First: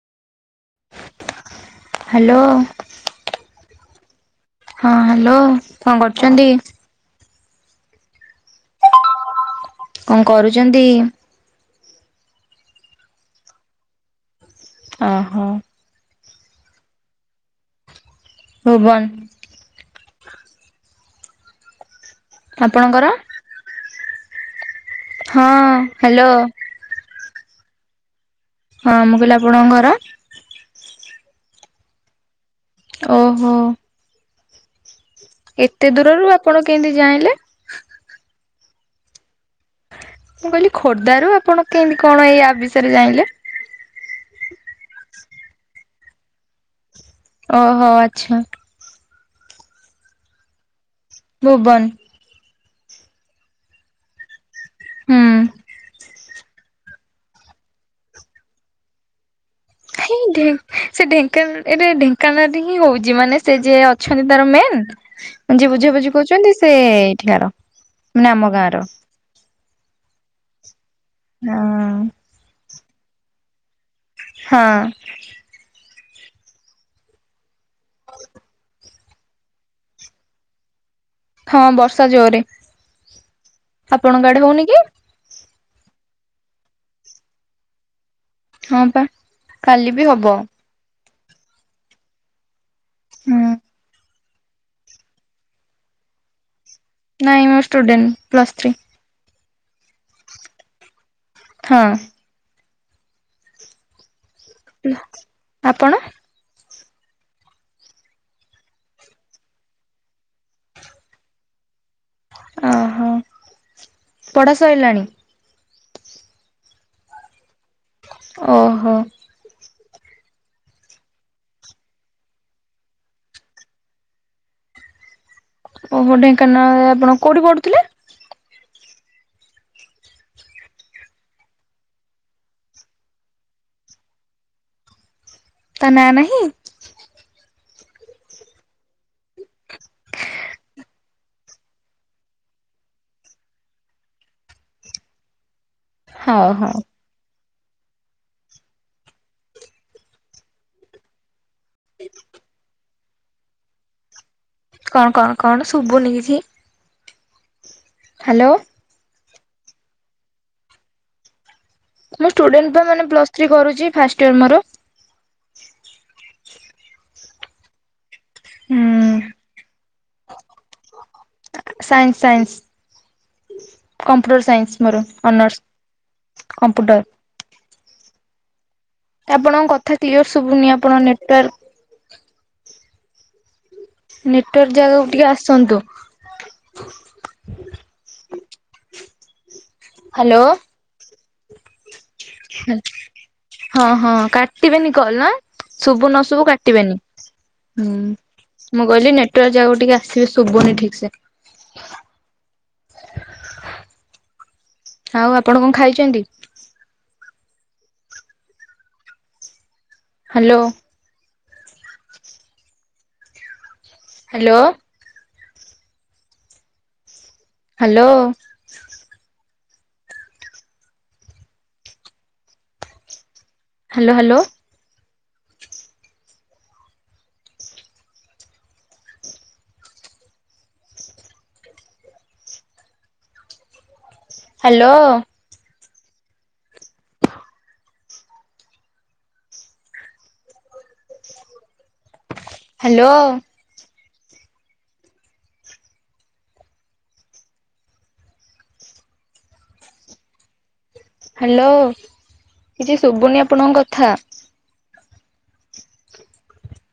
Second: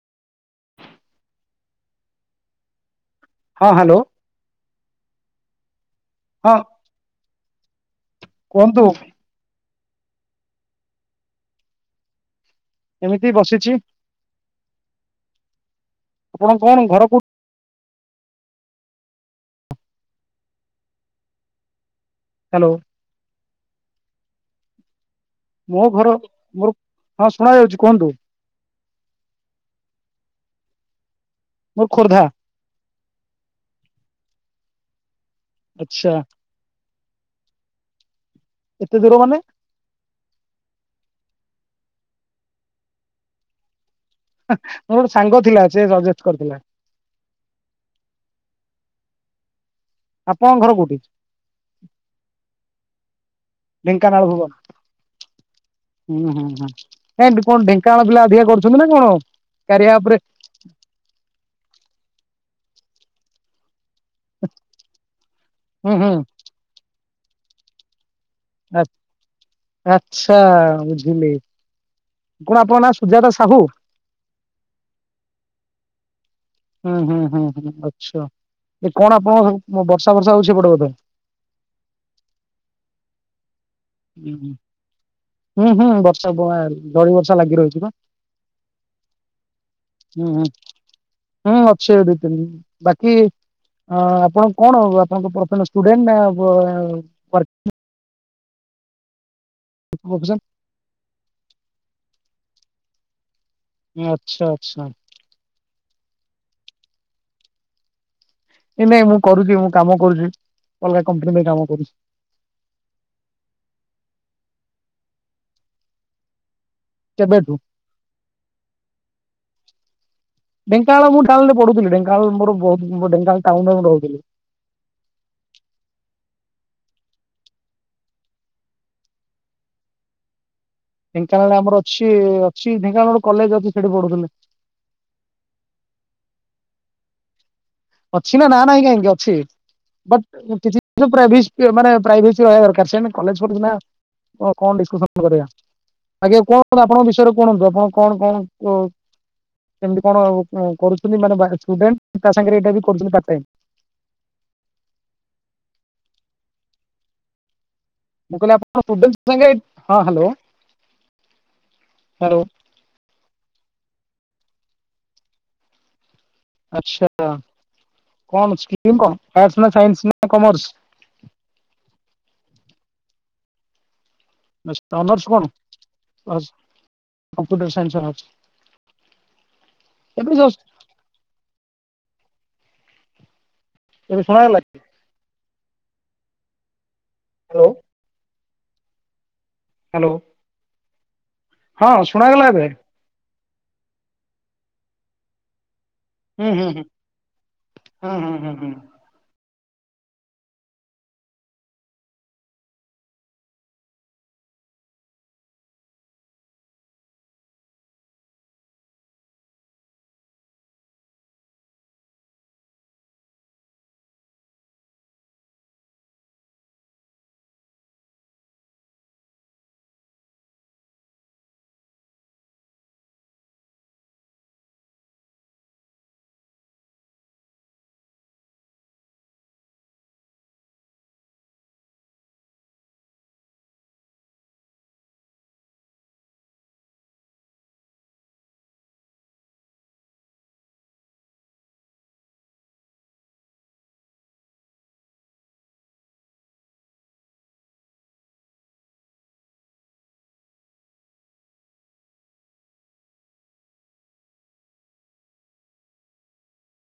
Hello. ହଁ hello. ହଁ hello କଣ କରୁଛନ୍ତି? ହଁ କୁହନ୍ତୁ? କଣ କରୁଛନ୍ତି? ଏମିତି ବସିଛି। ଓହୋ। ଆପଣ କଣ ଘର କୋ ଭୁବନ। ହ୍ୟାଲୋ ଆପଣଙ୍କର? ହଁ ମୋ ଘର ହ୍ୟାଲୋ ମୋର, ହଁ ଶୁଣା ଯାଉଛି କୁହନ୍ତୁ। ହଁ ମୁଁ କହିଲି ଆପଣଙ୍କ ଘର? ମୋର ଖୋର୍ଦ୍ଧା। ଓହୋ। ଏତେ ଆଚ୍ଛା ଦୂରରୁ ଆପଣ କେମିତି ଜାଇଲେ? ଏତେ ଦୂର ମାନେ? ମୁଁ କହିଲି ଖୋର୍ଦ୍ଧ ରୁ ଆପଣ କେମିତି କଣ ଏଇ ଆପ୍ ବିଷୟରେ ଜାଣିଲେ? ମୋର ଗୋଟେ ସାଙ୍ଗ ଥିଲା ସେ ସଜେଷ୍ଟ କରିଥିଲା। ଓହୋ ଆଚ୍ଛା। ଆପଣଙ୍କ ଘର କୋଉଠି? ଭୁବନ। ଢେଙ୍କାନାଳ ଭୁବନ। ହୁଁ। ହୁଁ ହୁଁ କାହିଁକି କଣ ଢେଙ୍କାନାଳ ପିଲା ଅଧିକା କରୁଛନ୍ତି ନା କଣ? କାରିଆ ଆପ ରେ କାହିଁକି ସେ ଢେଙ୍କାନାଳ ଏ ଢେଙ୍କାନାଳରେ ହିଁ ହଉଛି ମାନେ ସେ ଯେ ଅ ଅଛନ୍ତି ତାର ମେନ୍ ଯିଏ ବୁଝା ହୁଁ ହୁଁ ବୁଝି କରୁଛନ୍ତି ସେ ଏଇଠିକାର ଆମ ଗାଁର ଆ ଆଚ୍ଛା ବୁଝିଲି। ହଁ କଣ ଆପଣ ନାଁ ସୁଜାତା ସାହୁ? ହଁ। ହୁଁ ହୁଁ ହୁଁ ଆଚ୍ଛା। ଏ କଣ ଆପଣଙ୍କ ବର୍ଷା ଫର୍ଷା ହଉଛି ସେପଟେ ବୋଧେ ହଁ ବର୍ଷା ଜୋରରେ କି? ହୁଁ ହୁଁ ବର୍ଷା ବ ଝଡି ବର୍ଷା ଲାଗି ରହିଛି ବା। ହଁ ପା କାଲି ବି ହୁଁ ହବ। ହୁଁ ହୁଁ ଅଛି ଦି ତିନି ଦିନ ବାକି ହୁଁ ଅ ଆପଣ କଣ ‌ହେବ ଆପଣଙ୍କ ପ୍ରଥମେ ଷ୍ଟୁଡେଣ୍ଟ ନା ନାଇଁ ମୁଁ ଷ୍ଟୁଡେଣ୍ଟ୍ ପ୍ଲସ୍ ଥ୍ରୀ [unintelligible] ହଁ। ଆଚ୍ଛା। ଆଚ୍ଛା [unintelligible] ଆପଣ। ଏବେ ମୁଁ କରୁଛି ମୁଁ କାମ କରୁଛି ଅଲଗା କମ୍ପାନୀ ପାଇଁ କାମ କରୁଛି। ଓହୋ ପଢ଼ା ସଇଲାଣି? କେବେଠୁ। ଓହୋ। ଢେଙ୍କାନାଳ ମୁଁ ଟାଉନ୍ ରେ ପଢୁଥିଲି ଢେଙ୍କାନାଳ ମୋର ବହୁତ୍ ଢେଙ୍କାନାଳ ଟାଉନ୍ ରେ ରହୁଥିଲି। ଓହୋ ଢେଙ୍କାନାଳ ରେ ଆପଣ କୋଉଠି ପଢୁଥିଲେ? ଢେଙ୍କାନାଳ ରେ ଆମର ଅଛି ଅଛି ଢେଙ୍କାନାଳ ରେ ଗୋଟେ କଲେଜ୍ ଅଛି ସେଠି ପଢ଼ୁଥିଲି। ତା ନା ନାହିଁ। ଅଛି ନା ନାଁ ନାହିଁ କାହିଁକି ଅଛି। ବଟ୍ କିଛି ମାନେ ପ୍ରାଭେସି ମାନେ ପ୍ରାଇଭେସୀ ରହିବା ଦରକାର କଲେଜ୍ ଫଲେଜ୍ ନାଁ ଓହୋ କଣ ଡିସକସନ୍ କରିବା ଆଉ ଆଜ୍ଞା ହଉ ହଉ କଣ ଆପଣଙ୍କ ବିଷୟରେ କୁ ଶୁଣନ୍ତୁ ଆପଣ କଣ କଣ କେମିତି କଣ କରୁଛନ୍ତି ମାନେ ବା ଷ୍ଟୁଡେଣ୍ଟ୍ ତା ସାଙ୍ଗରେ ଏଇଟା ବି କରୁଛନ୍ତି ପାର୍ଟ ଟାଇମ୍ କଣ କଣ କଣ ଶୁଭୁନି କିଛି। ମୁଁ ହ୍ୟାଲୋ କହିଲି ଆପଣ ଷ୍ଟୁଡେଣ୍ଟ୍ ସାଙ୍ଗେ ହଁ ହ୍ୟାଲୋ। ମୁଁ ହ୍ୟାଲୋ ଷ୍ଟୁଡେଣ୍ଟ୍ ପା ମାନେ ପ୍ଲସ ଥ୍ରୀ କରୁଛି ଫାଷ୍ଟ୍ ଇୟର ମୋର ଆଚ୍ଛା କଣ ହୁଁ [unintelligible] ଆର୍ଟସ ନା ସାଇନ୍ସୀ ନା commerce? Science science. Computer science ମୋର ଅନର୍ସ କଣ? Honours computer computer science honours. ଆପଣଙ୍କ କଥା କ୍ଲିୟର ଏବେ ଜଷ୍ଟ ଶୁଭୁନି ଆପଣଙ୍କ ନେଟୱାର୍କ ଏବେ ଶୁଣାଗଲା ନେଟୱାର୍କ ଜାଗାକୁ ଟିକେ ଆସନ୍ତୁ। ହ୍ୟାଲୋ। ହ୍ୟାଲୋ। ହଁ ଶୁଣାଗଲା ଏବେ। ହଁ ହଁ କାଟିବେନି କଲ୍ ନା ଶୁଭୁ ନ ଶୁ ଭୁ ହୁଁ ହୁଁ ହୁଁ କାଟିବେନି ହୁଁ ମୁଁ କହିଲି ନେଟୱାର୍କ ଯାଗାକୁ ଟିକେ ଆସିବେ ଶୁଭୁନି ଠିକ ସେ। ଆଉ ଆପଣ କଣ ଖାଇଛନ୍ତି? Hello. Hello. Hello. Hello hello. Hello. Hello. Hello କିଛି ଶୁଭୁନି ଆପଣଙ୍କ କଥା।